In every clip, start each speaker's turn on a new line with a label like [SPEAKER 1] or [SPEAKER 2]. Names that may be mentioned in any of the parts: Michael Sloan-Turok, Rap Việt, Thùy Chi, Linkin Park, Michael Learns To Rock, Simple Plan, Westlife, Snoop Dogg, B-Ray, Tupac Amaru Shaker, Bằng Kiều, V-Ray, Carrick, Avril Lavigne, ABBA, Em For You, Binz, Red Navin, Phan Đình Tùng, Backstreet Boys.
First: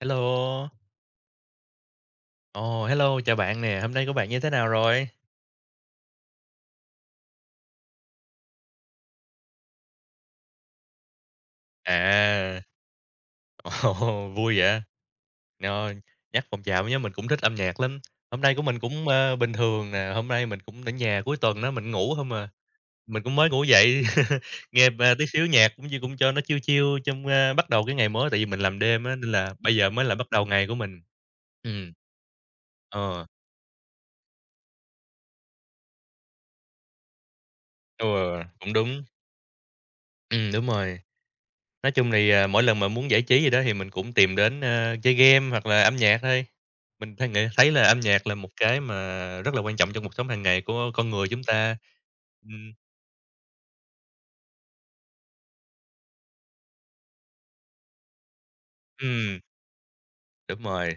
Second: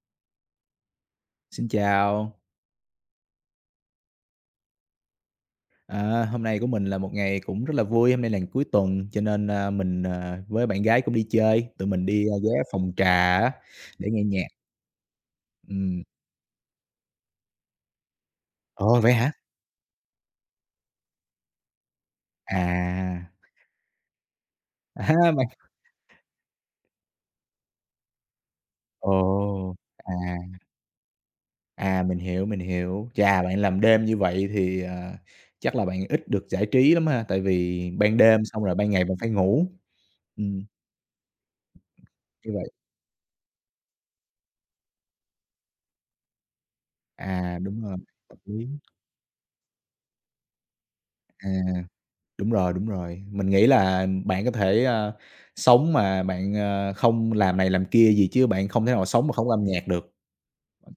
[SPEAKER 1] Hello.
[SPEAKER 2] Xin chào.
[SPEAKER 1] Hello, chào bạn nè, hôm nay của bạn như thế nào rồi?
[SPEAKER 2] À, hôm nay của mình là một ngày cũng rất là vui. Hôm nay là ngày cuối tuần cho nên, mình, với bạn gái cũng đi chơi. Tụi mình đi,
[SPEAKER 1] À,
[SPEAKER 2] ghé phòng trà á
[SPEAKER 1] ồ,
[SPEAKER 2] để nghe nhạc.
[SPEAKER 1] vui vậy? Ờ,
[SPEAKER 2] Ừ.
[SPEAKER 1] nhắc phòng trà nhớ mình cũng thích âm nhạc lắm. Hôm nay của mình
[SPEAKER 2] Ồ,
[SPEAKER 1] cũng,
[SPEAKER 2] vậy hả?
[SPEAKER 1] bình thường nè, hôm nay mình cũng ở nhà cuối tuần đó, mình ngủ hông à, mình
[SPEAKER 2] À,
[SPEAKER 1] cũng mới ngủ dậy, nghe, tí
[SPEAKER 2] à,
[SPEAKER 1] xíu
[SPEAKER 2] bạn
[SPEAKER 1] nhạc cũng như cũng cho nó chill chill trong, bắt đầu cái ngày mới, tại vì mình làm đêm
[SPEAKER 2] ồ,
[SPEAKER 1] á, nên là bây giờ mới
[SPEAKER 2] à,
[SPEAKER 1] là bắt đầu ngày của mình. Ừ,
[SPEAKER 2] mình hiểu, mình hiểu.
[SPEAKER 1] ờ,
[SPEAKER 2] Chà, bạn làm đêm như vậy thì, chắc là bạn ít được giải trí lắm ha, tại vì
[SPEAKER 1] ừ,
[SPEAKER 2] ban đêm xong
[SPEAKER 1] cũng
[SPEAKER 2] rồi ban
[SPEAKER 1] đúng,
[SPEAKER 2] ngày bạn phải ngủ. Ừm,
[SPEAKER 1] đúng rồi. Nói chung thì,
[SPEAKER 2] như
[SPEAKER 1] mỗi
[SPEAKER 2] vậy
[SPEAKER 1] lần mà muốn giải trí gì đó thì mình cũng tìm đến, chơi game hoặc là âm nhạc thôi. Mình thấy nghĩ
[SPEAKER 2] à,
[SPEAKER 1] thấy
[SPEAKER 2] đúng
[SPEAKER 1] là
[SPEAKER 2] rồi,
[SPEAKER 1] âm nhạc là
[SPEAKER 2] hợp
[SPEAKER 1] một
[SPEAKER 2] lý.
[SPEAKER 1] cái mà rất là quan trọng trong cuộc sống hàng ngày của con người chúng
[SPEAKER 2] À.
[SPEAKER 1] ta.
[SPEAKER 2] Đúng rồi,
[SPEAKER 1] Ừm,
[SPEAKER 2] đúng rồi. Mình nghĩ là bạn có thể, sống mà bạn, không làm này làm kia gì chứ bạn không thể nào sống mà
[SPEAKER 1] ừm,
[SPEAKER 2] không có âm nhạc được.
[SPEAKER 1] đúng rồi.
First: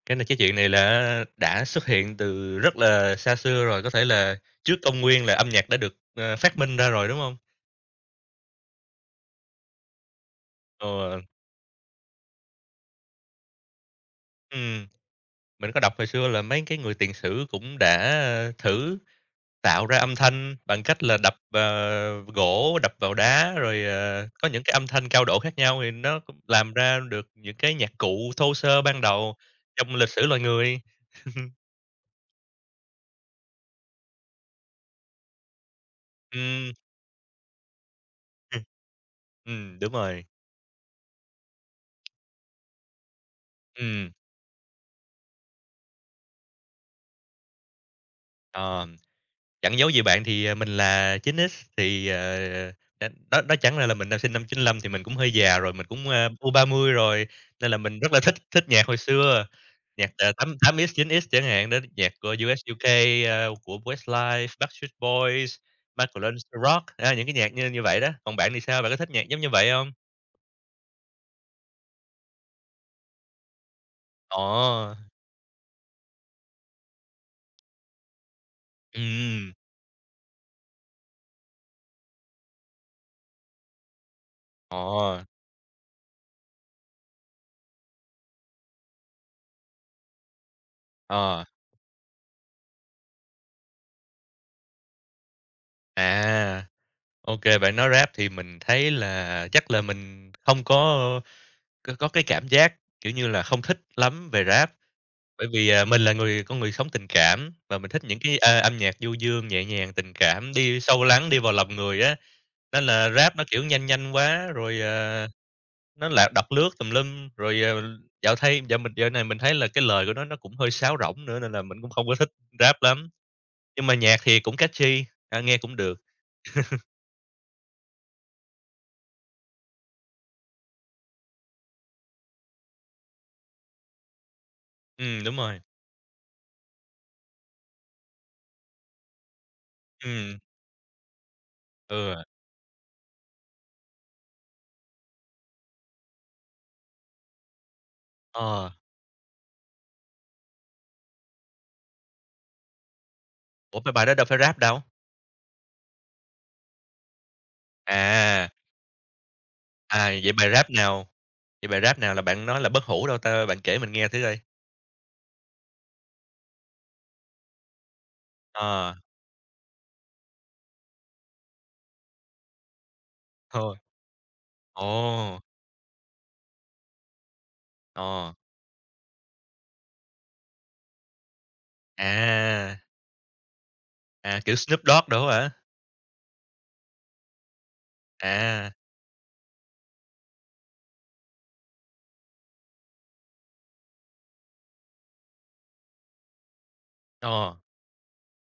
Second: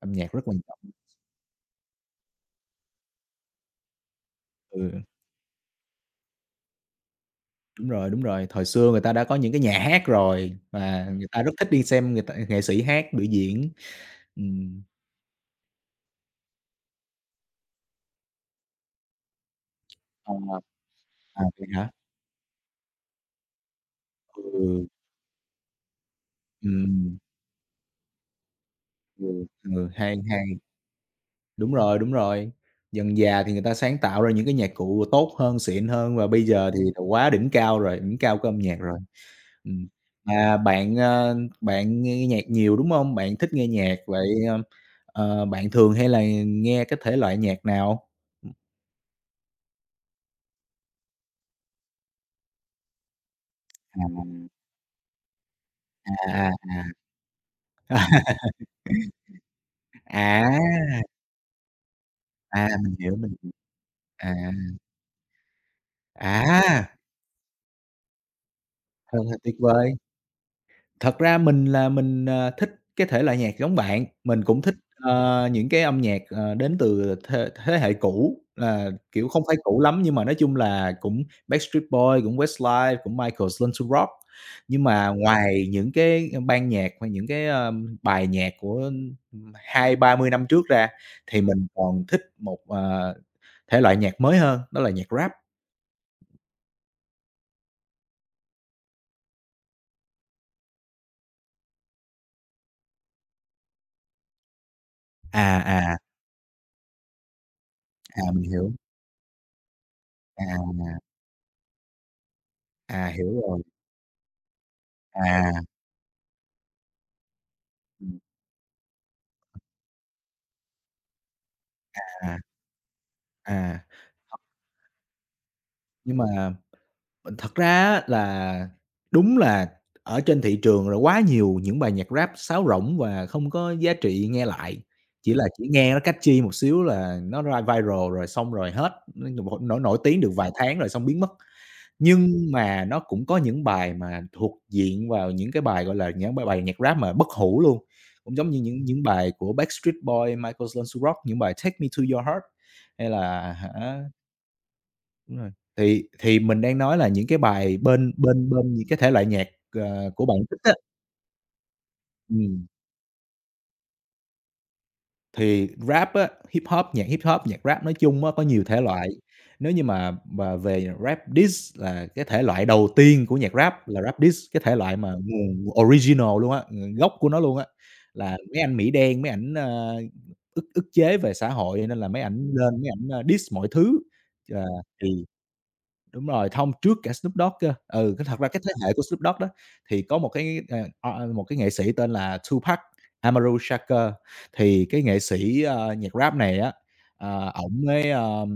[SPEAKER 2] Âm
[SPEAKER 1] Cái này
[SPEAKER 2] nhạc
[SPEAKER 1] cái
[SPEAKER 2] rất
[SPEAKER 1] chuyện
[SPEAKER 2] quan
[SPEAKER 1] này
[SPEAKER 2] trọng.
[SPEAKER 1] là đã xuất hiện từ rất là xa xưa rồi, có thể là trước
[SPEAKER 2] Ừ,
[SPEAKER 1] công nguyên là âm nhạc đã được, phát minh ra rồi, đúng không?
[SPEAKER 2] đúng rồi, đúng rồi. Thời xưa người ta đã có những cái nhà hát rồi và
[SPEAKER 1] Ờ,
[SPEAKER 2] người ta rất thích đi xem người ta nghệ sĩ hát, biểu diễn. Ừm.
[SPEAKER 1] ừm, mình có đọc hồi xưa là mấy cái người tiền sử cũng đã, thử tạo ra âm
[SPEAKER 2] Ờ,
[SPEAKER 1] thanh bằng cách là đập,
[SPEAKER 2] à, vậy hả?
[SPEAKER 1] gỗ, đập vào đá, rồi, có những
[SPEAKER 2] Ừ,
[SPEAKER 1] cái âm thanh cao độ khác nhau thì nó cũng làm ra
[SPEAKER 2] ừm,
[SPEAKER 1] được những cái nhạc cụ thô sơ ban đầu
[SPEAKER 2] ừ, ừ,
[SPEAKER 1] trong lịch
[SPEAKER 2] hay,
[SPEAKER 1] sử loài
[SPEAKER 2] hay.
[SPEAKER 1] người.
[SPEAKER 2] Đúng rồi, đúng rồi. Dần già thì người ta sáng tạo ra những cái nhạc cụ tốt hơn, xịn hơn và bây giờ
[SPEAKER 1] Ừm,
[SPEAKER 2] thì đã quá đỉnh cao rồi, đỉnh cao của âm
[SPEAKER 1] ừm,
[SPEAKER 2] nhạc rồi. Ừm,
[SPEAKER 1] đúng rồi.
[SPEAKER 2] mà bạn, nghe nhạc nhiều, đúng hông? Bạn thích nghe nhạc,
[SPEAKER 1] ừm,
[SPEAKER 2] vậy, bạn thường hay là nghe cái thể loại nhạc nào?
[SPEAKER 1] ờ. Chẳng giấu gì bạn thì, mình là 9X thì, ờ, đ đó đó chẳng ra là
[SPEAKER 2] À,
[SPEAKER 1] mình năm sinh năm 95 thì mình cũng hơi già rồi, mình cũng,
[SPEAKER 2] à, à,
[SPEAKER 1] U30 rồi, nên là mình rất là
[SPEAKER 2] à.
[SPEAKER 1] thích thích nhạc hồi xưa, nhạc,
[SPEAKER 2] À,
[SPEAKER 1] tám tám X, 9X chẳng hạn đến nhạc của US,
[SPEAKER 2] à,
[SPEAKER 1] UK,
[SPEAKER 2] mình hiểu,
[SPEAKER 1] của
[SPEAKER 2] à,
[SPEAKER 1] Westlife, Backstreet Boys, Michael Learns To Rock,
[SPEAKER 2] à,
[SPEAKER 1] những cái nhạc như như vậy đó. Còn bạn thì sao? Bạn có thích
[SPEAKER 2] thật
[SPEAKER 1] nhạc
[SPEAKER 2] là
[SPEAKER 1] giống như
[SPEAKER 2] tuyệt
[SPEAKER 1] vậy
[SPEAKER 2] vời!
[SPEAKER 1] không?
[SPEAKER 2] Thật ra mình, thích cái thể loại nhạc giống bạn, mình cũng thích,
[SPEAKER 1] Ồ,
[SPEAKER 2] những cái âm nhạc, đến từ thế thế hệ cũ, là, kiểu, không
[SPEAKER 1] ừm,
[SPEAKER 2] phải cũ lắm nhưng mà nói chung là cũng Backstreet Boys, cũng Westlife, cũng Michael's Limp to Rock. Nhưng mà
[SPEAKER 1] ồ,
[SPEAKER 2] ngoài những cái ban nhạc hay những cái, bài nhạc của 20 30 năm trước ra thì
[SPEAKER 1] ờ,
[SPEAKER 2] mình còn thích một, thể loại nhạc mới hơn, đó là nhạc Rap.
[SPEAKER 1] à, ok bạn nói Rap thì mình thấy là chắc là mình không có có cái cảm giác, kiểu như là, không thích lắm về Rap, bởi vì,
[SPEAKER 2] À, à,
[SPEAKER 1] mình là con người sống tình cảm và mình thích những
[SPEAKER 2] à,
[SPEAKER 1] cái,
[SPEAKER 2] mình hiểu.
[SPEAKER 1] âm nhạc du dương, nhẹ nhàng, tình
[SPEAKER 2] À,
[SPEAKER 1] cảm, đi sâu lắng, đi vào lòng người á. Nên
[SPEAKER 2] à,
[SPEAKER 1] là
[SPEAKER 2] à,
[SPEAKER 1] Rap
[SPEAKER 2] hiểu
[SPEAKER 1] nó,
[SPEAKER 2] rồi.
[SPEAKER 1] kiểu, nhanh nhanh quá, rồi,
[SPEAKER 2] À,
[SPEAKER 1] nó lạc đật lướt tùm lum, rồi, ờ,
[SPEAKER 2] ừm,
[SPEAKER 1] dạo thay dạo mình dạo này mình thấy là cái lời của nó cũng hơi sáo rỗng nữa nên là mình cũng không có thích
[SPEAKER 2] à.
[SPEAKER 1] Rap lắm.
[SPEAKER 2] À,
[SPEAKER 1] Nhưng mà nhạc thì
[SPEAKER 2] thật
[SPEAKER 1] cũng catchy, nghe cũng được.
[SPEAKER 2] nhưng mà, thật ra á là đúng là ở trên thị trường là quá nhiều những bài nhạc Rap sáo rỗng và không có giá trị nghe lại,
[SPEAKER 1] Đúng rồi.
[SPEAKER 2] chỉ nghe nó catchy một xíu là nó ra viral rồi xong rồi hết, n nổi nổi tiếng được
[SPEAKER 1] Ừm,
[SPEAKER 2] vài tháng rồi xong biến mất.
[SPEAKER 1] ừ,
[SPEAKER 2] Nhưng mà nó cũng có những bài mà thuộc diện vào những cái bài, gọi là, những bài bài nhạc Rap mà bất hủ luôn, cũng giống như
[SPEAKER 1] ờ.
[SPEAKER 2] những bài của Backstreet Boy, Michael Sloan Rock, những bài "Take Me to Your Heart" hay là
[SPEAKER 1] Ủa, mấy bài đó đâu phải Rap đâu?
[SPEAKER 2] Đúng rồi. Thì mình đang nói là những cái bài bên
[SPEAKER 1] À.
[SPEAKER 2] bên bên những cái thể loại nhạc,
[SPEAKER 1] À,
[SPEAKER 2] của
[SPEAKER 1] vậy
[SPEAKER 2] bạn
[SPEAKER 1] bài
[SPEAKER 2] thích
[SPEAKER 1] rap
[SPEAKER 2] á,
[SPEAKER 1] nào vậy bài rap nào là bạn nói
[SPEAKER 2] ừm,
[SPEAKER 1] là bất hủ đâu ta? Bạn kể mình nghe thử coi.
[SPEAKER 2] thì Rap á, Hip Hop, nhạc Rap nói chung á, có nhiều thể
[SPEAKER 1] Ờ,
[SPEAKER 2] loại. Nếu như mà về Rap diss là cái thể loại đầu tiên của nhạc
[SPEAKER 1] thôi
[SPEAKER 2] Rap là Rap diss, cái thể loại mà
[SPEAKER 1] ồ,
[SPEAKER 2] nguồn original luôn á, ng gốc của nó luôn á,
[SPEAKER 1] ờ,
[SPEAKER 2] là mấy anh Mỹ đen, mấy ảnh, ức ức chế về xã hội nên là mấy ảnh lên
[SPEAKER 1] à,
[SPEAKER 2] mấy ảnh, diss mọi thứ.
[SPEAKER 1] à, kiểu
[SPEAKER 2] Chà,
[SPEAKER 1] Snoop Dogg
[SPEAKER 2] thì
[SPEAKER 1] đồ hả?
[SPEAKER 2] Đúng rồi, thông trước cả Snoop Dogg cơ. Ừ, cái thật ra cái
[SPEAKER 1] À,
[SPEAKER 2] thế hệ của Snoop Dogg đó, thì có một cái, một cái nghệ sĩ tên là Tupac Amaru Shaker, thì cái nghệ sĩ, nhạc rap này á,
[SPEAKER 1] ờ,
[SPEAKER 2] ổng mới,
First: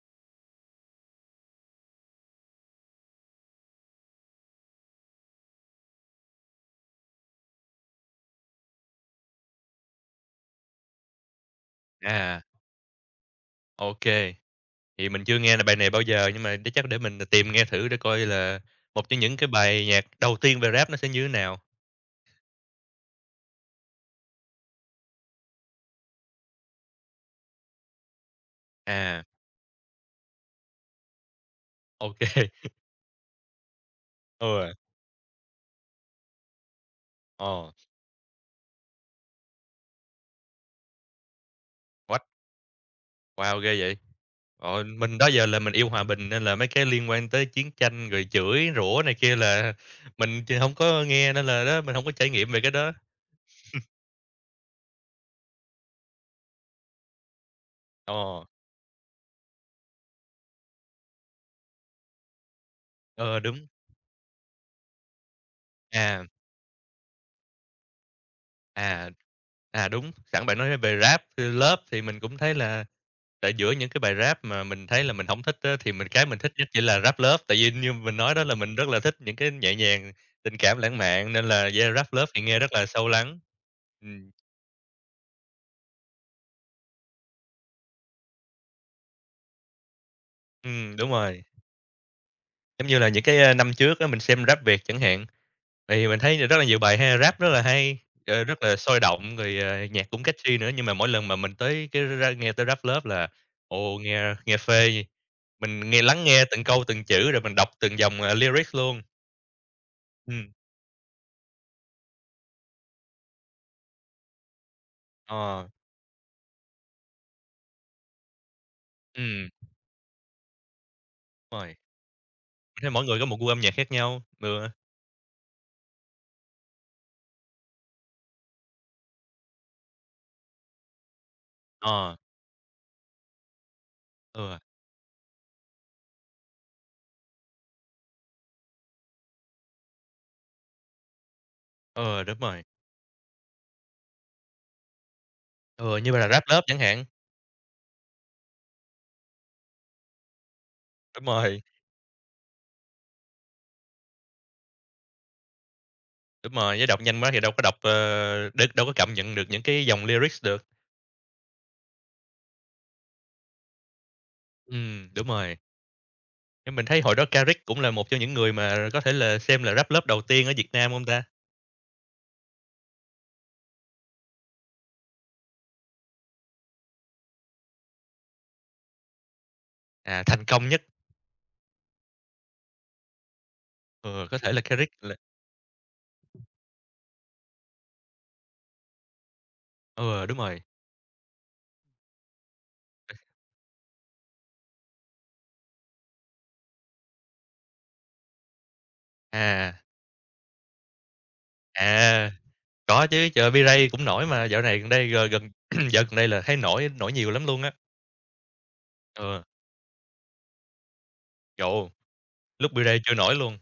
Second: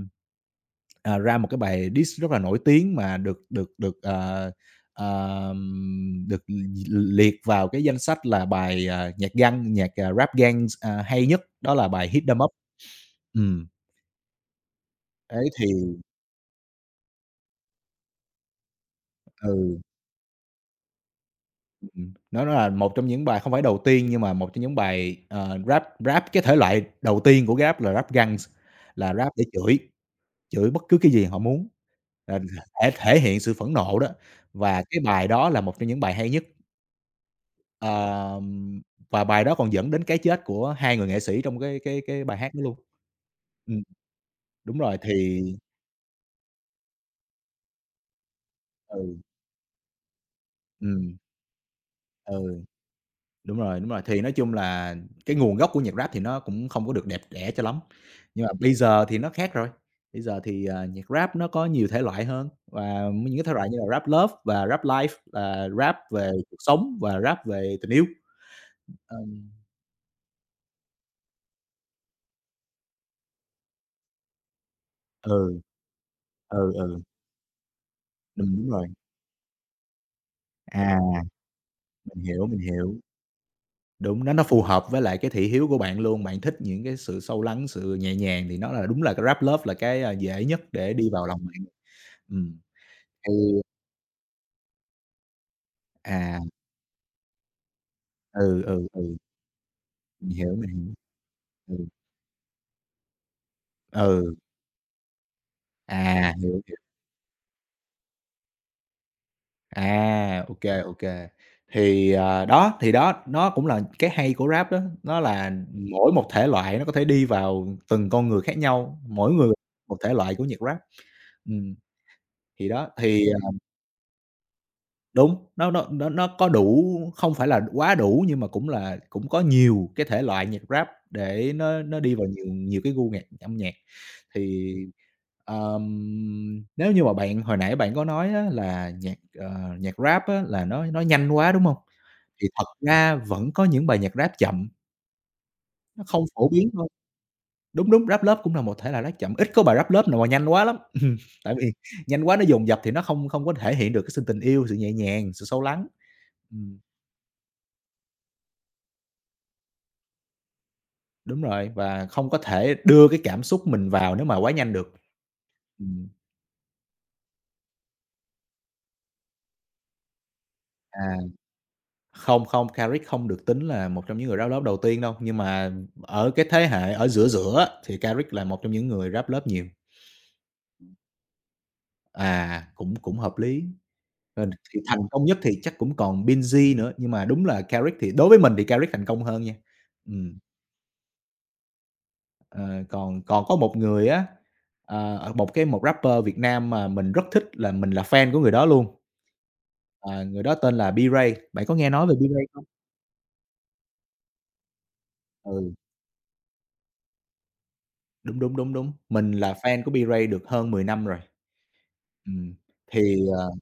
[SPEAKER 2] ờ, ra một cái bài diss rất là nổi tiếng mà được được được, được liệt vào cái danh sách là bài, nhạc gang nhạc, à, rap gang, à, hay nhất, đó là bài "Hit Em
[SPEAKER 1] à,
[SPEAKER 2] Up." Ừm,
[SPEAKER 1] ô kê. Thì mình chưa
[SPEAKER 2] đấy
[SPEAKER 1] nghe là
[SPEAKER 2] thì
[SPEAKER 1] bài này bao giờ nhưng mà để chắc để mình tìm nghe thử để coi là một trong những cái
[SPEAKER 2] ừ.
[SPEAKER 1] bài nhạc đầu tiên về rap nó sẽ như thế nào.
[SPEAKER 2] Nó là một trong những bài không phải đầu tiên nhưng mà một trong những bài, rap rap cái thể loại đầu tiên của rap là rap Guns, là
[SPEAKER 1] À,
[SPEAKER 2] rap để chửi, chửi bất cứ cái gì họ muốn,
[SPEAKER 1] ok
[SPEAKER 2] ờ,
[SPEAKER 1] kê,
[SPEAKER 2] thể thể hiện sự phẫn nộ đó.
[SPEAKER 1] ừ,
[SPEAKER 2] Và cái bài đó là một trong những bài hay nhất,
[SPEAKER 1] ờ,
[SPEAKER 2] ờm, và bài đó còn dẫn đến cái chết của hai người nghệ sĩ trong
[SPEAKER 1] what,
[SPEAKER 2] cái bài hát đó luôn.
[SPEAKER 1] wow, ghê
[SPEAKER 2] Ừm,
[SPEAKER 1] vậy!
[SPEAKER 2] đúng
[SPEAKER 1] Rồi,
[SPEAKER 2] rồi,
[SPEAKER 1] mình đó giờ là mình yêu hòa bình nên là mấy cái liên quan tới chiến tranh rồi chửi rủa này
[SPEAKER 2] ừ,
[SPEAKER 1] kia là mình hông có
[SPEAKER 2] ừm,
[SPEAKER 1] nghe nên là đó, mình không có trải nghiệm về
[SPEAKER 2] ừ.
[SPEAKER 1] cái đó.
[SPEAKER 2] Đúng rồi, đúng rồi. Thì nói chung là cái nguồn gốc của nhạc Rap thì nó cũng không có được đẹp đẽ cho lắm,
[SPEAKER 1] Ờ,
[SPEAKER 2] nhưng mà bây giờ thì nó khác rồi. Bây giờ thì, à, nhạc Rap nó có nhiều thể loại hơn và những
[SPEAKER 1] ờ,
[SPEAKER 2] cái thể
[SPEAKER 1] đúng.
[SPEAKER 2] loại như là Rap Love và Rap Life là Rap
[SPEAKER 1] À,
[SPEAKER 2] về cuộc sống và Rap về tình yêu.
[SPEAKER 1] à,
[SPEAKER 2] Ừm,
[SPEAKER 1] đúng, sẵn bạn nói về Rap, Love thì mình cũng thấy là tại giữa những cái bài Rap mà mình thấy là mình không thích
[SPEAKER 2] ừ,
[SPEAKER 1] á, thì mình thích nhất
[SPEAKER 2] ừ,
[SPEAKER 1] chỉ là
[SPEAKER 2] ừ,
[SPEAKER 1] Rap lớp. Tại vì như mình nói đó
[SPEAKER 2] đúng,
[SPEAKER 1] là
[SPEAKER 2] đúng
[SPEAKER 1] mình rất
[SPEAKER 2] rồi.
[SPEAKER 1] là thích những cái nhẹ nhàng, tình cảm lãng
[SPEAKER 2] À,
[SPEAKER 1] mạn nên là yeah, Rap
[SPEAKER 2] mình
[SPEAKER 1] lớp thì
[SPEAKER 2] hiểu,
[SPEAKER 1] nghe
[SPEAKER 2] mình
[SPEAKER 1] rất là
[SPEAKER 2] hiểu.
[SPEAKER 1] sâu lắng.
[SPEAKER 2] Đúng,
[SPEAKER 1] Ừm,
[SPEAKER 2] nó phù hợp với lại cái thị hiếu của bạn luôn, bạn thích những cái sự sâu lắng, sự nhẹ nhàng thì nó là đúng là cái Rap Love là cái, dễ nhất để
[SPEAKER 1] đúng
[SPEAKER 2] đi vào lòng
[SPEAKER 1] rồi,
[SPEAKER 2] bạn. Ừm,
[SPEAKER 1] giống như là những
[SPEAKER 2] thì
[SPEAKER 1] cái, năm trước á, mình xem Rap Việt chẳng hạn. Thì mình thấy
[SPEAKER 2] à,
[SPEAKER 1] rất là nhiều bài ha, rap rất là hay, rất
[SPEAKER 2] ừ,
[SPEAKER 1] là
[SPEAKER 2] ừ,
[SPEAKER 1] sôi
[SPEAKER 2] ừ.
[SPEAKER 1] động, rồi, nhạc cũng
[SPEAKER 2] Mình hiểu,
[SPEAKER 1] catchy nữa,
[SPEAKER 2] mình
[SPEAKER 1] nhưng mà
[SPEAKER 2] hiểu.
[SPEAKER 1] mỗi lần mà mình
[SPEAKER 2] Ừ,
[SPEAKER 1] tới cái ra nghe tới Rap Lớp là, ồ, nghe
[SPEAKER 2] ừ,
[SPEAKER 1] nghe phê. Mình nghe lắng
[SPEAKER 2] à,
[SPEAKER 1] nghe
[SPEAKER 2] hiểu,
[SPEAKER 1] từng
[SPEAKER 2] hiểu.
[SPEAKER 1] câu, từng chữ, rồi mình đọc từng dòng, lyrics luôn. ừ
[SPEAKER 2] À, ô kê, ô kê. Thì, ờ, đó, nó cũng là cái hay của Rap đó, nó là
[SPEAKER 1] ờ,
[SPEAKER 2] mỗi một thể loại nó có thể đi vào từng con người khác nhau, mỗi
[SPEAKER 1] ừ
[SPEAKER 2] người một thể loại của nhạc Rap.
[SPEAKER 1] đúng rồi.
[SPEAKER 2] Ừm, thì
[SPEAKER 1] Mình
[SPEAKER 2] đó,
[SPEAKER 1] thấy mỗi người
[SPEAKER 2] thì
[SPEAKER 1] có một gu âm nhạc khác nhau,
[SPEAKER 2] Đúng, nó có đủ, không phải là quá đủ nhưng mà cũng có nhiều cái thể loại nhạc Rap để nó đi
[SPEAKER 1] ờ,
[SPEAKER 2] vào nhiều nhiều cái gu nhạc âm nhạc.
[SPEAKER 1] ừ,
[SPEAKER 2] Thì, nếu như mà bạn hồi nãy bạn có nói á là nhạc, nhạc Rap á là nó nhanh quá, đúng hông?
[SPEAKER 1] ừ, đúng
[SPEAKER 2] Thì
[SPEAKER 1] rồi,
[SPEAKER 2] thật ra vẫn có những bài nhạc Rap chậm,
[SPEAKER 1] ừ,
[SPEAKER 2] nó
[SPEAKER 1] như
[SPEAKER 2] không
[SPEAKER 1] là Rap
[SPEAKER 2] phổ
[SPEAKER 1] Lớp
[SPEAKER 2] biến
[SPEAKER 1] chẳng
[SPEAKER 2] thôi.
[SPEAKER 1] hạn.
[SPEAKER 2] Đúng, đúng, Rap lớp cũng là một thể loại Rap chậm, ít có bài Rap lớp nào mà nhanh quá lắm. Ừm,
[SPEAKER 1] Đúng
[SPEAKER 2] tại
[SPEAKER 1] rồi,
[SPEAKER 2] vì nhanh quá nó dồn dập thì nó không không có thể hiện được cái sự tình yêu, sự nhẹ nhàng, sự sâu lắng.
[SPEAKER 1] đúng rồi,
[SPEAKER 2] Ừm.
[SPEAKER 1] với đọc nhanh quá thì đâu có đọc, ờ, đ đâu có cảm nhận được những cái dòng lyrics được.
[SPEAKER 2] Đúng rồi, và không có thể đưa cái cảm xúc mình vào nếu mà quá nhanh được.
[SPEAKER 1] ừ đúng rồi.
[SPEAKER 2] Ừm,
[SPEAKER 1] Nhưng mình thấy hồi đó Carrick cũng là một trong những người mà có thể là xem là ráp lớp đầu tiên ở Việt Nam hông
[SPEAKER 2] à,
[SPEAKER 1] ta?
[SPEAKER 2] không, không, Carrick không được tính là một trong những người ráp lớp đầu tiên đâu, nhưng mà ở cái thế hệ ở giữa giữa á, thì Carrick là một trong những người ráp lớp nhiều.
[SPEAKER 1] Thành công nhất,
[SPEAKER 2] À, cũng cũng hợp lý,
[SPEAKER 1] ừ, có
[SPEAKER 2] nên
[SPEAKER 1] thể là
[SPEAKER 2] thì
[SPEAKER 1] Carrick
[SPEAKER 2] thành
[SPEAKER 1] là
[SPEAKER 2] công nhất thì chắc cũng còn Binz nữa, nhưng mà đúng là Carrick thì đối với mình thì Carrick thành công hơn nha.
[SPEAKER 1] ừ,
[SPEAKER 2] Ừm,
[SPEAKER 1] đúng rồi.
[SPEAKER 2] ờ, còn còn có một người á, một rapper Việt Nam mà mình rất thích, là mình là fan của người đó luôn.
[SPEAKER 1] À,
[SPEAKER 2] Ờ, người đó tên là B-Ray, bạn có nghe nói về
[SPEAKER 1] à,
[SPEAKER 2] B-Ray không?
[SPEAKER 1] có chứ, trời ơi, V-Ray cũng nổi mà, dạo này gần đây g gần
[SPEAKER 2] Ừ,
[SPEAKER 1] dạo gần đây là thấy nổi nổi nhiều lắm luôn á.
[SPEAKER 2] đúng, đúng, đúng, đúng, mình
[SPEAKER 1] Ừ,
[SPEAKER 2] là fan của B-Ray được hơn 10 năm rồi.
[SPEAKER 1] ồ,
[SPEAKER 2] Ừm,
[SPEAKER 1] lúc V-Ray chưa
[SPEAKER 2] thì,
[SPEAKER 1] nổi
[SPEAKER 2] ờ
[SPEAKER 1] luôn.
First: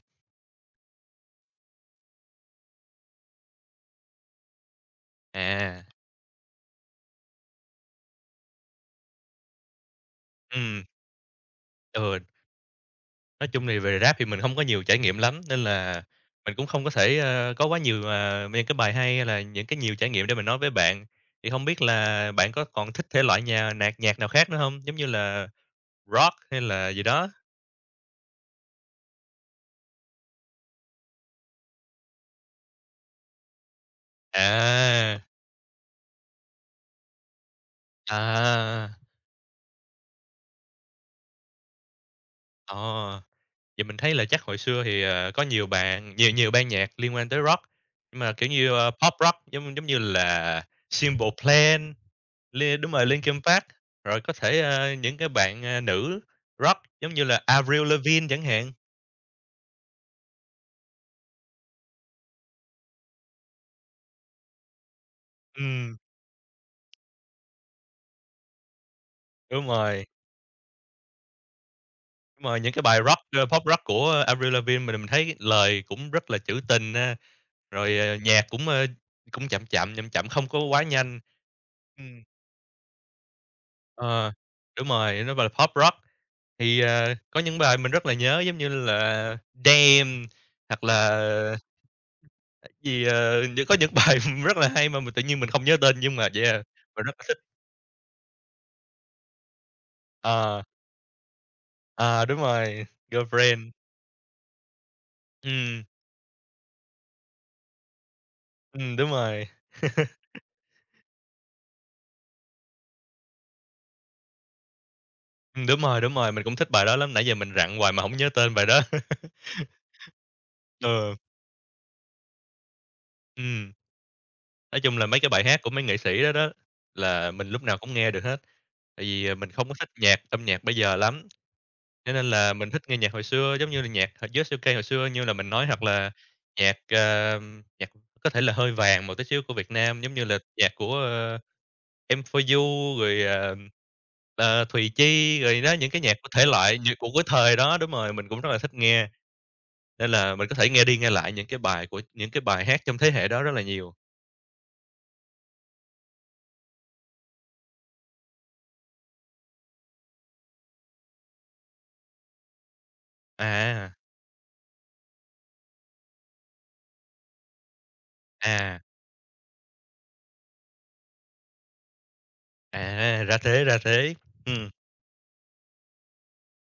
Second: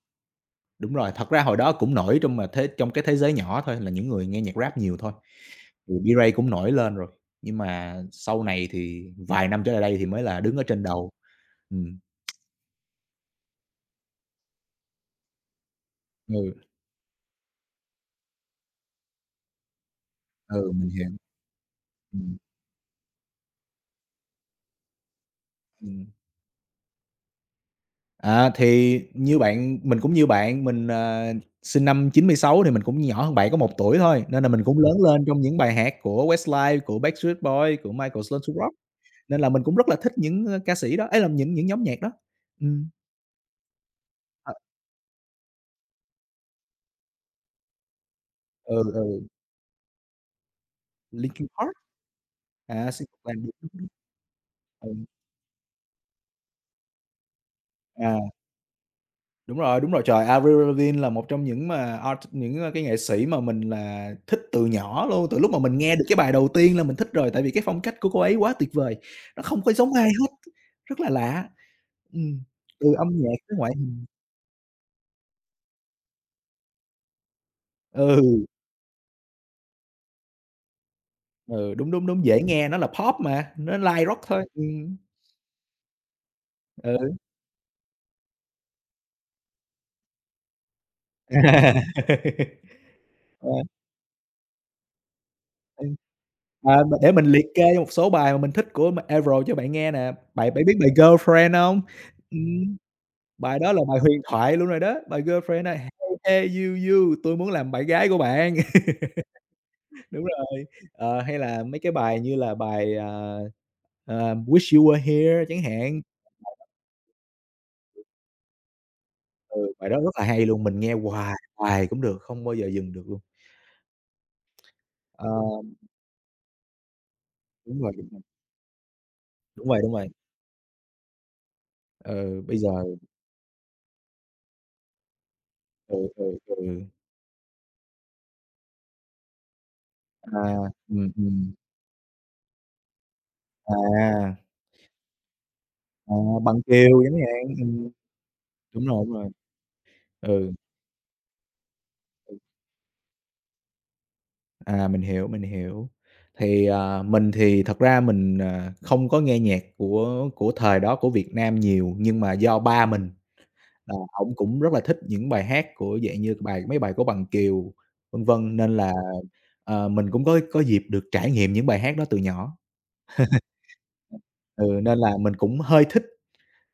[SPEAKER 2] đúng rồi, thật ra hồi đó cũng nổi trong cái thế giới nhỏ thôi, là những người nghe nhạc Rap nhiều thôi,
[SPEAKER 1] À,
[SPEAKER 2] thì B-Ray cũng nổi lên rồi, nhưng mà sau này thì vài năm trở lại đây thì mới là đứng ở
[SPEAKER 1] ừm,
[SPEAKER 2] trên đầu. Ừm,
[SPEAKER 1] ừ. Nói chung thì về rap thì mình không có nhiều trải nghiệm lắm, nên là mình cũng
[SPEAKER 2] ừ,
[SPEAKER 1] không có thể, có quá nhiều, những cái bài hay hay là những cái nhiều trải nghiệm để mình nói với
[SPEAKER 2] ừ, mình
[SPEAKER 1] bạn.
[SPEAKER 2] hiểu,
[SPEAKER 1] Thì không biết là
[SPEAKER 2] ừm,
[SPEAKER 1] bạn có còn thích thể loại nhà nhạc nhạc nào khác nữa không? Giống như là
[SPEAKER 2] ừm.
[SPEAKER 1] rock hay là gì đó?
[SPEAKER 2] À, thì như bạn mình cũng như bạn, mình, sinh năm 96 thì mình cũng nhỏ hơn bạn có 1 tuổi thôi, nên là mình cũng lớn
[SPEAKER 1] À,
[SPEAKER 2] lên trong những bài hát của Westlife, của Backstreet Boys, của Michael Sloan-Turok,
[SPEAKER 1] à,
[SPEAKER 2] nên là mình cũng rất là thích những, ca sĩ đó, ấy là những nhóm nhạc đó. Ừm,
[SPEAKER 1] ờ. Vậy mình thấy là chắc
[SPEAKER 2] ờ,
[SPEAKER 1] hồi xưa thì, có nhiều bạn nhiều nhiều ban nhạc liên quan tới rock, nhưng mà, kiểu như,
[SPEAKER 2] ừ, ừ,
[SPEAKER 1] pop rock giống giống như là Simple
[SPEAKER 2] Linkin Park,
[SPEAKER 1] Plan, đúng
[SPEAKER 2] à,
[SPEAKER 1] rồi,
[SPEAKER 2] Simple Plan,
[SPEAKER 1] Linkin Park, rồi có thể,
[SPEAKER 2] ừ,
[SPEAKER 1] những cái bạn, nữ rock giống như là Avril
[SPEAKER 2] à.
[SPEAKER 1] Lavigne chẳng hạn.
[SPEAKER 2] Đúng rồi, trời, Avril Lavigne là một trong những mà art những, cái nghệ sĩ mà mình là thích từ nhỏ luôn, từ lúc mà mình
[SPEAKER 1] Ừm,
[SPEAKER 2] nghe được cái bài đầu tiên là mình thích rồi, tại vì cái phong cách của cô ấy quá tuyệt vời, nó không
[SPEAKER 1] đúng
[SPEAKER 2] có giống ai
[SPEAKER 1] rồi,
[SPEAKER 2] hết, rất là lạ. Ừm,
[SPEAKER 1] đúng rồi, những cái
[SPEAKER 2] từ
[SPEAKER 1] bài
[SPEAKER 2] âm
[SPEAKER 1] rock,
[SPEAKER 2] nhạc tới
[SPEAKER 1] pop
[SPEAKER 2] ngoại
[SPEAKER 1] rock
[SPEAKER 2] hình.
[SPEAKER 1] của Avril Lavigne mình thấy lời cũng rất là trữ tình ha, rồi,
[SPEAKER 2] Ừ,
[SPEAKER 1] nhạc cũng, cũng chậm chậm, không có quá nhanh.
[SPEAKER 2] ừ, đúng, đúng,
[SPEAKER 1] Ừm,
[SPEAKER 2] đúng, dễ nghe, nó là pop mà, nó light rock
[SPEAKER 1] ờ,
[SPEAKER 2] thôi,
[SPEAKER 1] đúng rồi, nó gọi là pop rock. Thì,
[SPEAKER 2] ừ.
[SPEAKER 1] có những bài mình rất là nhớ giống như là "Damn" hoặc là gì, ờ,
[SPEAKER 2] À.
[SPEAKER 1] những có những bài rất là hay mà mình tự nhiên mình không nhớ
[SPEAKER 2] Ờ,
[SPEAKER 1] tên nhưng mà yeah,
[SPEAKER 2] à, mà
[SPEAKER 1] mình rất
[SPEAKER 2] để
[SPEAKER 1] là
[SPEAKER 2] mình
[SPEAKER 1] thích.
[SPEAKER 2] liệt kê một số bài mà mình thích của Avril cho bạn nghe nè, bạn
[SPEAKER 1] Ờ,
[SPEAKER 2] bạn biết bài "Girlfriend" hông?
[SPEAKER 1] ờ, đúng
[SPEAKER 2] Ừm.
[SPEAKER 1] rồi,
[SPEAKER 2] Bài
[SPEAKER 1] "Girlfriend",
[SPEAKER 2] đó là bài huyền thoại luôn rồi đó, bài Girlfriend này,
[SPEAKER 1] ừm,
[SPEAKER 2] "Hey, hey, you, you", "Tôi muốn làm bạn gái của bạn",
[SPEAKER 1] đúng rồi.
[SPEAKER 2] đúng rồi. Ờ, hay là mấy cái bài như là bài, "Wish You Were Here" chẳng hạn,
[SPEAKER 1] Đúng rồi, mình cũng thích bài đó lắm, nãy giờ mình rặn hoài mà không nhớ tên bài đó.
[SPEAKER 2] ừ, bài đó rất là hay luôn, mình nghe
[SPEAKER 1] Ừ,
[SPEAKER 2] hoài, hoài cũng được, không bao giờ dừng được luôn.
[SPEAKER 1] ừm. Nói chung là mấy cái
[SPEAKER 2] Ờ,
[SPEAKER 1] bài hát của mấy nghệ sĩ đó đó là mình lúc nào
[SPEAKER 2] đúng rồi,
[SPEAKER 1] cũng
[SPEAKER 2] đúng
[SPEAKER 1] nghe
[SPEAKER 2] rồi,
[SPEAKER 1] được hết, tại vì, mình
[SPEAKER 2] đúng
[SPEAKER 1] không có
[SPEAKER 2] rồi,
[SPEAKER 1] thích
[SPEAKER 2] đúng rồi.
[SPEAKER 1] âm nhạc bây giờ lắm. Cho nên
[SPEAKER 2] Ừ,
[SPEAKER 1] là
[SPEAKER 2] Bây
[SPEAKER 1] mình thích nghe
[SPEAKER 2] giờ
[SPEAKER 1] nhạc hồi xưa, giống như là nhạc h Jazz UK hồi xưa như là mình nói, hoặc
[SPEAKER 2] ừ,
[SPEAKER 1] là
[SPEAKER 2] ừ, ừ,
[SPEAKER 1] nhạc, ờ, nhạc có thể là hơi vàng một tí xíu của Việt Nam, giống như là
[SPEAKER 2] à,
[SPEAKER 1] nhạc của,
[SPEAKER 2] ừm, ừm,
[SPEAKER 1] Em For You rồi,
[SPEAKER 2] à,
[SPEAKER 1] Thùy Chi, rồi đó, những cái
[SPEAKER 2] à,
[SPEAKER 1] nhạc của thể
[SPEAKER 2] "Bằng
[SPEAKER 1] loại nhạc
[SPEAKER 2] Kiều"
[SPEAKER 1] của
[SPEAKER 2] chẳng
[SPEAKER 1] cái
[SPEAKER 2] hạn,
[SPEAKER 1] thời đó, đúng rồi, mình cũng rất là thích nghe,
[SPEAKER 2] đúng rồi,
[SPEAKER 1] nên là mình
[SPEAKER 2] ừ.
[SPEAKER 1] có thể nghe đi nghe lại những cái bài của những cái bài hát trong thế hệ đó rất là nhiều.
[SPEAKER 2] À, mình hiểu. Thì, à, mình thì thật ra mình, không có nghe nhạc của thời đó của Việt Nam nhiều, nhưng mà do ba mình
[SPEAKER 1] À,
[SPEAKER 2] là ổng cũng rất là thích những bài hát của dạng như mấy bài của Bằng Kiều, vân vân, nên
[SPEAKER 1] à,
[SPEAKER 2] là, ờ, mình cũng có dịp được trải nghiệm những bài hát đó từ nhỏ.
[SPEAKER 1] ra thế, ra thế.
[SPEAKER 2] Ừ,
[SPEAKER 1] Ừm.
[SPEAKER 2] nên là mình cũng hơi thích.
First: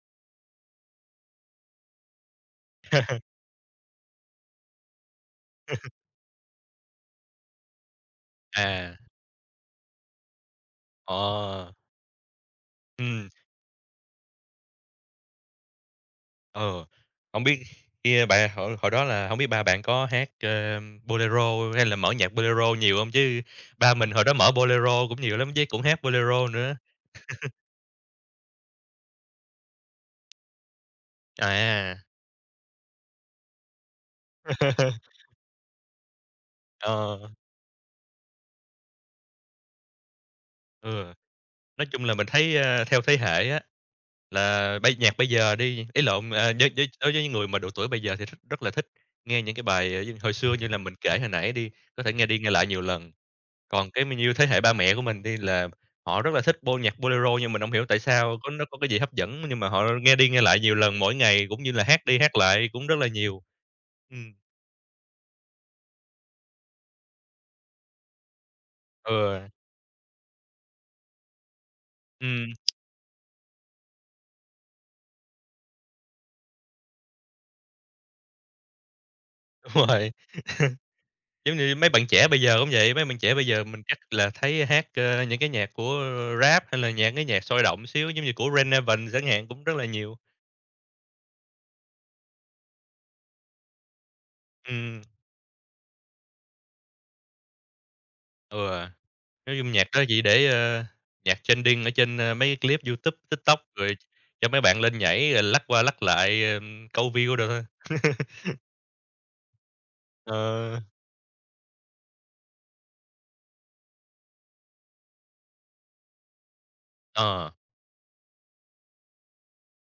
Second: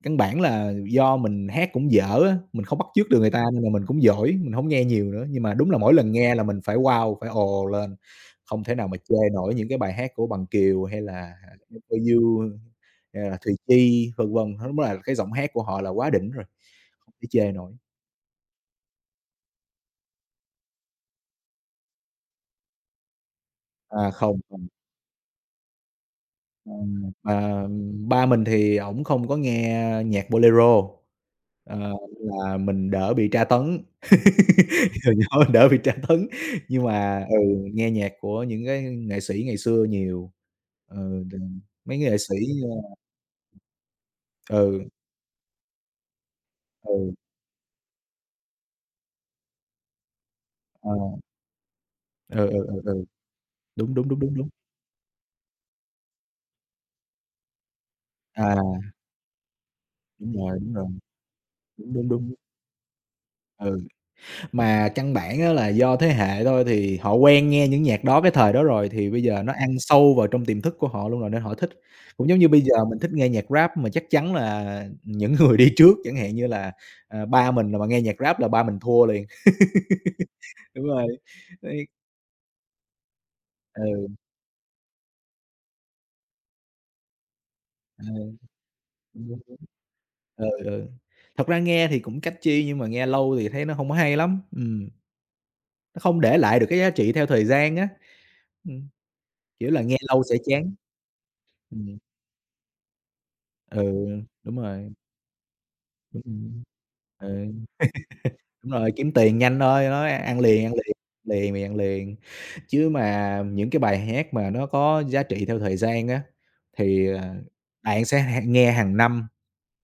[SPEAKER 2] Căn bản là do mình hát cũng dở á, mình không bắt chước được người ta nên là mình cũng dỗi, mình hổng nghe nhiều nữa, nhưng mà đúng là mỗi lần nghe là mình phải wow, phải ồ lên, không thể nào
[SPEAKER 1] À,
[SPEAKER 2] mà chê nổi những cái bài hát của Bằng Kiều hay
[SPEAKER 1] ờ,
[SPEAKER 2] là Em For You,
[SPEAKER 1] ừm.
[SPEAKER 2] hay là Thùy Chi, vân vân. Nó đúng là cái giọng hát của họ là quá đỉnh rồi,
[SPEAKER 1] Ờ,
[SPEAKER 2] không thể
[SPEAKER 1] không
[SPEAKER 2] chê
[SPEAKER 1] biết
[SPEAKER 2] nổi.
[SPEAKER 1] bạn hồi hồi đó là không biết ba bạn có hát, Bolero hay là mở nhạc Bolero nhiều không? Chứ ba mình
[SPEAKER 2] À,
[SPEAKER 1] hồi đó
[SPEAKER 2] không,
[SPEAKER 1] mở
[SPEAKER 2] không.
[SPEAKER 1] Bolero cũng nhiều lắm, chứ cũng hát Bolero nữa.
[SPEAKER 2] Mà ba mình thì ổng không có nghe nhạc Bolero, ờ, nên
[SPEAKER 1] À.
[SPEAKER 2] là mình đỡ bị tra tấn. Từ nhỏ mình đỡ bị tra tấn, nhưng mà,
[SPEAKER 1] Ờ,
[SPEAKER 2] ừ, nghe nhạc của những cái nghệ sĩ ngày xưa nhiều.
[SPEAKER 1] ừ,
[SPEAKER 2] Ừ, đ
[SPEAKER 1] nói
[SPEAKER 2] mấy
[SPEAKER 1] chung là
[SPEAKER 2] nghệ
[SPEAKER 1] mình
[SPEAKER 2] sĩ,
[SPEAKER 1] thấy, theo thế hệ á,
[SPEAKER 2] ơ
[SPEAKER 1] là
[SPEAKER 2] ừ,
[SPEAKER 1] bây nhạc bây giờ đi ý lộn, à, với đối
[SPEAKER 2] ừ,
[SPEAKER 1] với những người mà độ tuổi bây giờ thì rất rất là thích nghe những cái bài, như hồi xưa như là
[SPEAKER 2] ờ,
[SPEAKER 1] mình kể hồi nãy đi, có thể nghe đi
[SPEAKER 2] ừ,
[SPEAKER 1] nghe
[SPEAKER 2] ừ,
[SPEAKER 1] lại
[SPEAKER 2] ừ,
[SPEAKER 1] nhiều
[SPEAKER 2] ừ,
[SPEAKER 1] lần. Còn
[SPEAKER 2] đúng,
[SPEAKER 1] cái
[SPEAKER 2] đúng,
[SPEAKER 1] mình
[SPEAKER 2] đúng,
[SPEAKER 1] như
[SPEAKER 2] đúng,
[SPEAKER 1] thế
[SPEAKER 2] đúng.
[SPEAKER 1] hệ ba mẹ của mình đi là họ rất là thích Bo nhạc Bolero nhưng mình hổng hiểu tại sao có
[SPEAKER 2] À,
[SPEAKER 1] nó có cái gì hấp dẫn, nhưng mà họ nghe đi
[SPEAKER 2] đúng
[SPEAKER 1] nghe
[SPEAKER 2] rồi,
[SPEAKER 1] lại
[SPEAKER 2] đúng
[SPEAKER 1] nhiều
[SPEAKER 2] rồi,
[SPEAKER 1] lần mỗi ngày cũng như là
[SPEAKER 2] đúng,
[SPEAKER 1] hát
[SPEAKER 2] đúng,
[SPEAKER 1] đi
[SPEAKER 2] đúng,
[SPEAKER 1] hát lại cũng rất là nhiều.
[SPEAKER 2] ừ.
[SPEAKER 1] Ừm,
[SPEAKER 2] Mà căn bản á là do thế hệ thôi, thì họ quen nghe những nhạc đó cái thời đó rồi, thì bây giờ
[SPEAKER 1] ừ,
[SPEAKER 2] nó ăn sâu vào trong tiềm thức của họ luôn rồi nên họ thích. Cũng giống
[SPEAKER 1] ừm,
[SPEAKER 2] như bây giờ mình thích nghe nhạc Rap, mà chắc chắn là những người đi trước, chẳng hạn như ba mình mà nghe nhạc Rap là ba mình thua liền.
[SPEAKER 1] đúng rồi.
[SPEAKER 2] Đúng rồi,
[SPEAKER 1] Giống như
[SPEAKER 2] đấy,
[SPEAKER 1] mấy bạn trẻ bây giờ cũng vậy, mấy bạn trẻ bây giờ mình
[SPEAKER 2] ừ,
[SPEAKER 1] chắc là thấy hát, những cái nhạc của Rap hay là nhạc sôi động xíu giống như
[SPEAKER 2] ừ,
[SPEAKER 1] của Red Navin chẳng
[SPEAKER 2] đúng,
[SPEAKER 1] hạn
[SPEAKER 2] đúng,
[SPEAKER 1] cũng rất là nhiều.
[SPEAKER 2] ừ, ừ. Thật ra nghe thì cũng catchy nhưng mà nghe lâu thì thấy nó hông có hay lắm,
[SPEAKER 1] Ừm,
[SPEAKER 2] nó không để lại được cái giá trị theo thời gian á,
[SPEAKER 1] ừ.
[SPEAKER 2] ừm,
[SPEAKER 1] Nói
[SPEAKER 2] kiểu
[SPEAKER 1] chung
[SPEAKER 2] là
[SPEAKER 1] nhạc
[SPEAKER 2] nghe
[SPEAKER 1] đó chỉ
[SPEAKER 2] lâu sẽ
[SPEAKER 1] để,
[SPEAKER 2] chán.
[SPEAKER 1] nhạc trending ở
[SPEAKER 2] Ừm,
[SPEAKER 1] trên, mấy clip YouTube, TikTok rồi
[SPEAKER 2] ừ,
[SPEAKER 1] cho
[SPEAKER 2] đúng
[SPEAKER 1] mấy bạn
[SPEAKER 2] rồi,
[SPEAKER 1] lên nhảy rồi lắc qua lắc
[SPEAKER 2] đúng,
[SPEAKER 1] lại, câu view đồ thôi.
[SPEAKER 2] ừ. Đúng rồi, kiếm tiền nhanh thôi, nó
[SPEAKER 1] Ờ,
[SPEAKER 2] ăn liền, liền thì ăn liền. Chứ mà những cái bài hát mà nó có giá trị theo thời gian á, thì
[SPEAKER 1] ờ,
[SPEAKER 2] bạn sẽ nghe hàng năm,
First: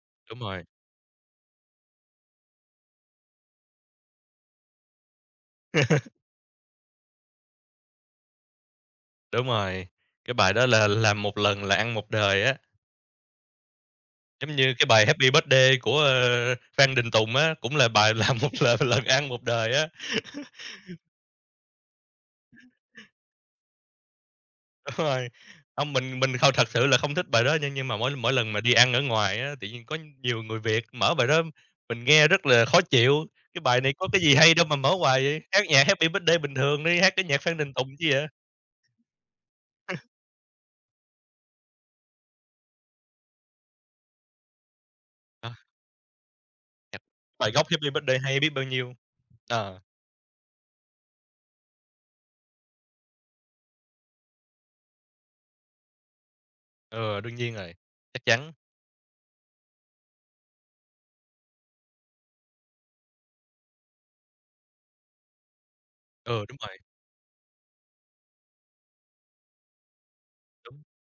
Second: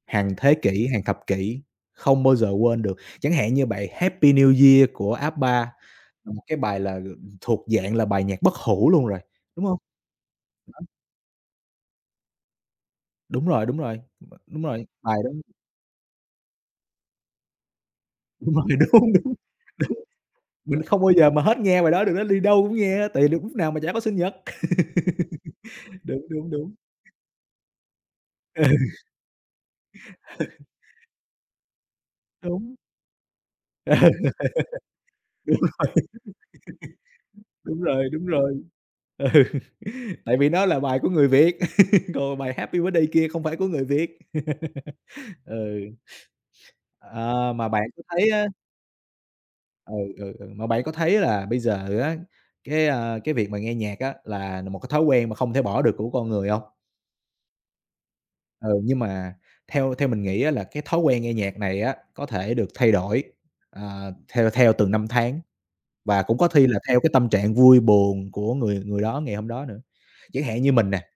[SPEAKER 2] hàng
[SPEAKER 1] đúng
[SPEAKER 2] thế
[SPEAKER 1] rồi.
[SPEAKER 2] kỷ, hàng thập kỷ, không bao giờ quên được. Chẳng hạn như bài Happy New Year của ABBA là một cái bài là thuộc dạng là bài nhạc bất hủ luôn rồi,
[SPEAKER 1] Đúng
[SPEAKER 2] đúng hông?
[SPEAKER 1] rồi, cái bài đó là làm một lần là ăn một đời á,
[SPEAKER 2] Đúng rồi, đúng rồi,
[SPEAKER 1] giống
[SPEAKER 2] đúng
[SPEAKER 1] như cái
[SPEAKER 2] rồi,
[SPEAKER 1] bài
[SPEAKER 2] bài
[SPEAKER 1] Happy
[SPEAKER 2] đó
[SPEAKER 1] Birthday của, Phan Đình Tùng á, cũng là bài làm một
[SPEAKER 2] đúng rồi,
[SPEAKER 1] lần lần
[SPEAKER 2] đúng,
[SPEAKER 1] ăn
[SPEAKER 2] đúng,
[SPEAKER 1] một đời á.
[SPEAKER 2] đúng, mình không bao giờ mà hết nghe bài đó được, nó đi đâu cũng nghe, tại lúc nào mà chả có sinh nhật.
[SPEAKER 1] Đúng rồi. Hông,
[SPEAKER 2] Đúng,
[SPEAKER 1] mình
[SPEAKER 2] đúng,
[SPEAKER 1] không thật
[SPEAKER 2] đúng.
[SPEAKER 1] sự là không thích bài đó nhưng mà mỗi mỗi lần mà đi ăn ở ngoài á, tự nhiên có nhiều người Việt mở bài đó mình nghe rất
[SPEAKER 2] Ừ,
[SPEAKER 1] là
[SPEAKER 2] đúng.
[SPEAKER 1] khó chịu. "Cái bài này
[SPEAKER 2] Ừ,
[SPEAKER 1] có cái gì hay đâu mà mở hoài vậy?
[SPEAKER 2] đúng
[SPEAKER 1] Hát nhạc
[SPEAKER 2] rồi,
[SPEAKER 1] Happy Birthday bình thường đi, hát cái nhạc Phan Đình
[SPEAKER 2] đúng
[SPEAKER 1] Tùng
[SPEAKER 2] rồi,
[SPEAKER 1] chứ vậy?"
[SPEAKER 2] đúng rồi. Ừ, tại vì nó là bài của người Việt, còn bài Happy Birthday kia không phải của người Việt.
[SPEAKER 1] Ờ,
[SPEAKER 2] Ừ,
[SPEAKER 1] bài
[SPEAKER 2] ờ,
[SPEAKER 1] gốc
[SPEAKER 2] mà bạn
[SPEAKER 1] Happy
[SPEAKER 2] có
[SPEAKER 1] Birthday
[SPEAKER 2] thấy
[SPEAKER 1] hay
[SPEAKER 2] á,
[SPEAKER 1] biết bao nhiêu. Ờ,
[SPEAKER 2] ừ, ừ, ừ, mà bạn có thấy là bây giờ á, cái việc mà nghe nhạc á là một cái thói quen mà không thể bỏ được của con người hông?
[SPEAKER 1] ừ, đương nhiên rồi, chắc chắn.
[SPEAKER 2] Ừ, nhưng mà theo theo mình nghĩ á là cái thói quen nghe nhạc này á có thể được thay đổi, ờ, theo theo từng năm tháng. Và cũng
[SPEAKER 1] Ừ,
[SPEAKER 2] có
[SPEAKER 1] đúng
[SPEAKER 2] thi
[SPEAKER 1] rồi,
[SPEAKER 2] là theo cái tâm trạng vui buồn của người người đó ngày hôm đó nữa. Chẳng hạn như
[SPEAKER 1] đúng.
[SPEAKER 2] mình nè,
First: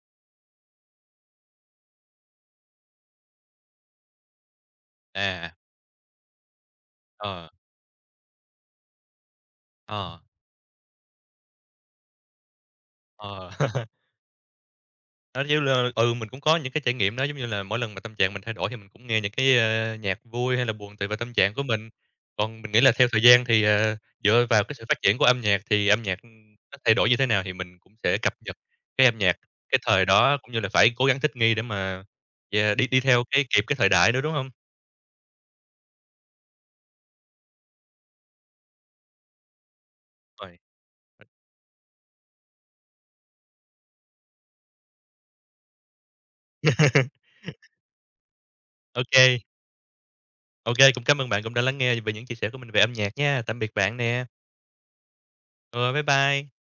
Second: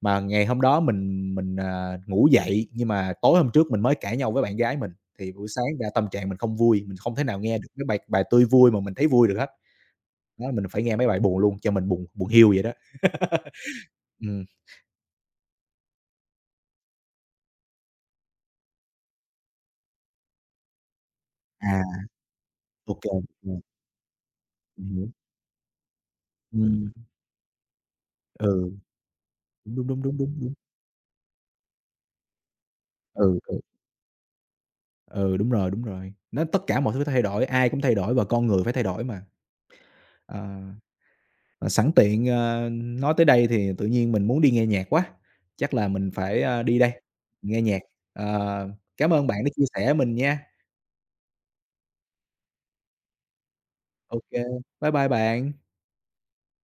[SPEAKER 2] mà ngày hôm đó mình ngủ dậy, nhưng mà tối hôm trước mình mới cãi nhau với bạn gái mình, thì buổi
[SPEAKER 1] À,
[SPEAKER 2] sáng ra tâm trạng mình không vui, mình không thể nào
[SPEAKER 1] ờ,
[SPEAKER 2] nghe được cái bài bài tươi vui mà mình thấy vui được hết.
[SPEAKER 1] ờ,
[SPEAKER 2] Đó, mình phải nghe mấy bài buồn luôn cho mình buồn buồn hiu vậy đó.
[SPEAKER 1] ờ.
[SPEAKER 2] Ừm,
[SPEAKER 1] Đó, giống như là mình cũng có những cái trải nghiệm đó, giống như là mỗi lần mà tâm trạng mình thay đổi thì mình cũng nghe những cái, nhạc vui hay là buồn tùy vào tâm trạng của
[SPEAKER 2] à,
[SPEAKER 1] mình. Còn mình nghĩ là
[SPEAKER 2] Ô
[SPEAKER 1] theo
[SPEAKER 2] kê,
[SPEAKER 1] thời gian thì, dựa vào cái sự phát
[SPEAKER 2] mình hiểu.
[SPEAKER 1] triển của âm nhạc thì âm nhạc, nó
[SPEAKER 2] Ừm,
[SPEAKER 1] thay đổi như thế nào thì mình cũng sẽ cập nhật
[SPEAKER 2] ừ,
[SPEAKER 1] cái âm nhạc cái
[SPEAKER 2] đúng, đúng, đúng,
[SPEAKER 1] thời
[SPEAKER 2] đúng,
[SPEAKER 1] đó,
[SPEAKER 2] đúng,
[SPEAKER 1] cũng
[SPEAKER 2] đúng.
[SPEAKER 1] như là phải cố gắng thích nghi để mà, yeah, đi đi theo
[SPEAKER 2] Ừ,
[SPEAKER 1] cái
[SPEAKER 2] ừ,
[SPEAKER 1] kịp cái thời đại nữa, đúng không?
[SPEAKER 2] ừ, đúng rồi, đúng rồi. Nó tất cả mọi thứ phải thay đổi, ai cũng thay đổi và con người phải thay đổi mà. Ờ.
[SPEAKER 1] Rồi.
[SPEAKER 2] Sẵn tiện, nói tới đây thì tự nhiên mình muốn đi nghe nhạc quá, chắc là mình phải, đi đây, nghe nhạc. Ờ,
[SPEAKER 1] OK
[SPEAKER 2] cám ơn
[SPEAKER 1] kê,
[SPEAKER 2] bạn đã chia sẻ mình nha.
[SPEAKER 1] cũng cảm ơn bạn cũng đã lắng nghe về những chia sẻ của mình về âm nhạc nha. Tạm biệt bạn nè.
[SPEAKER 2] Ok, bye bye bạn.
[SPEAKER 1] Ừ, bye bye.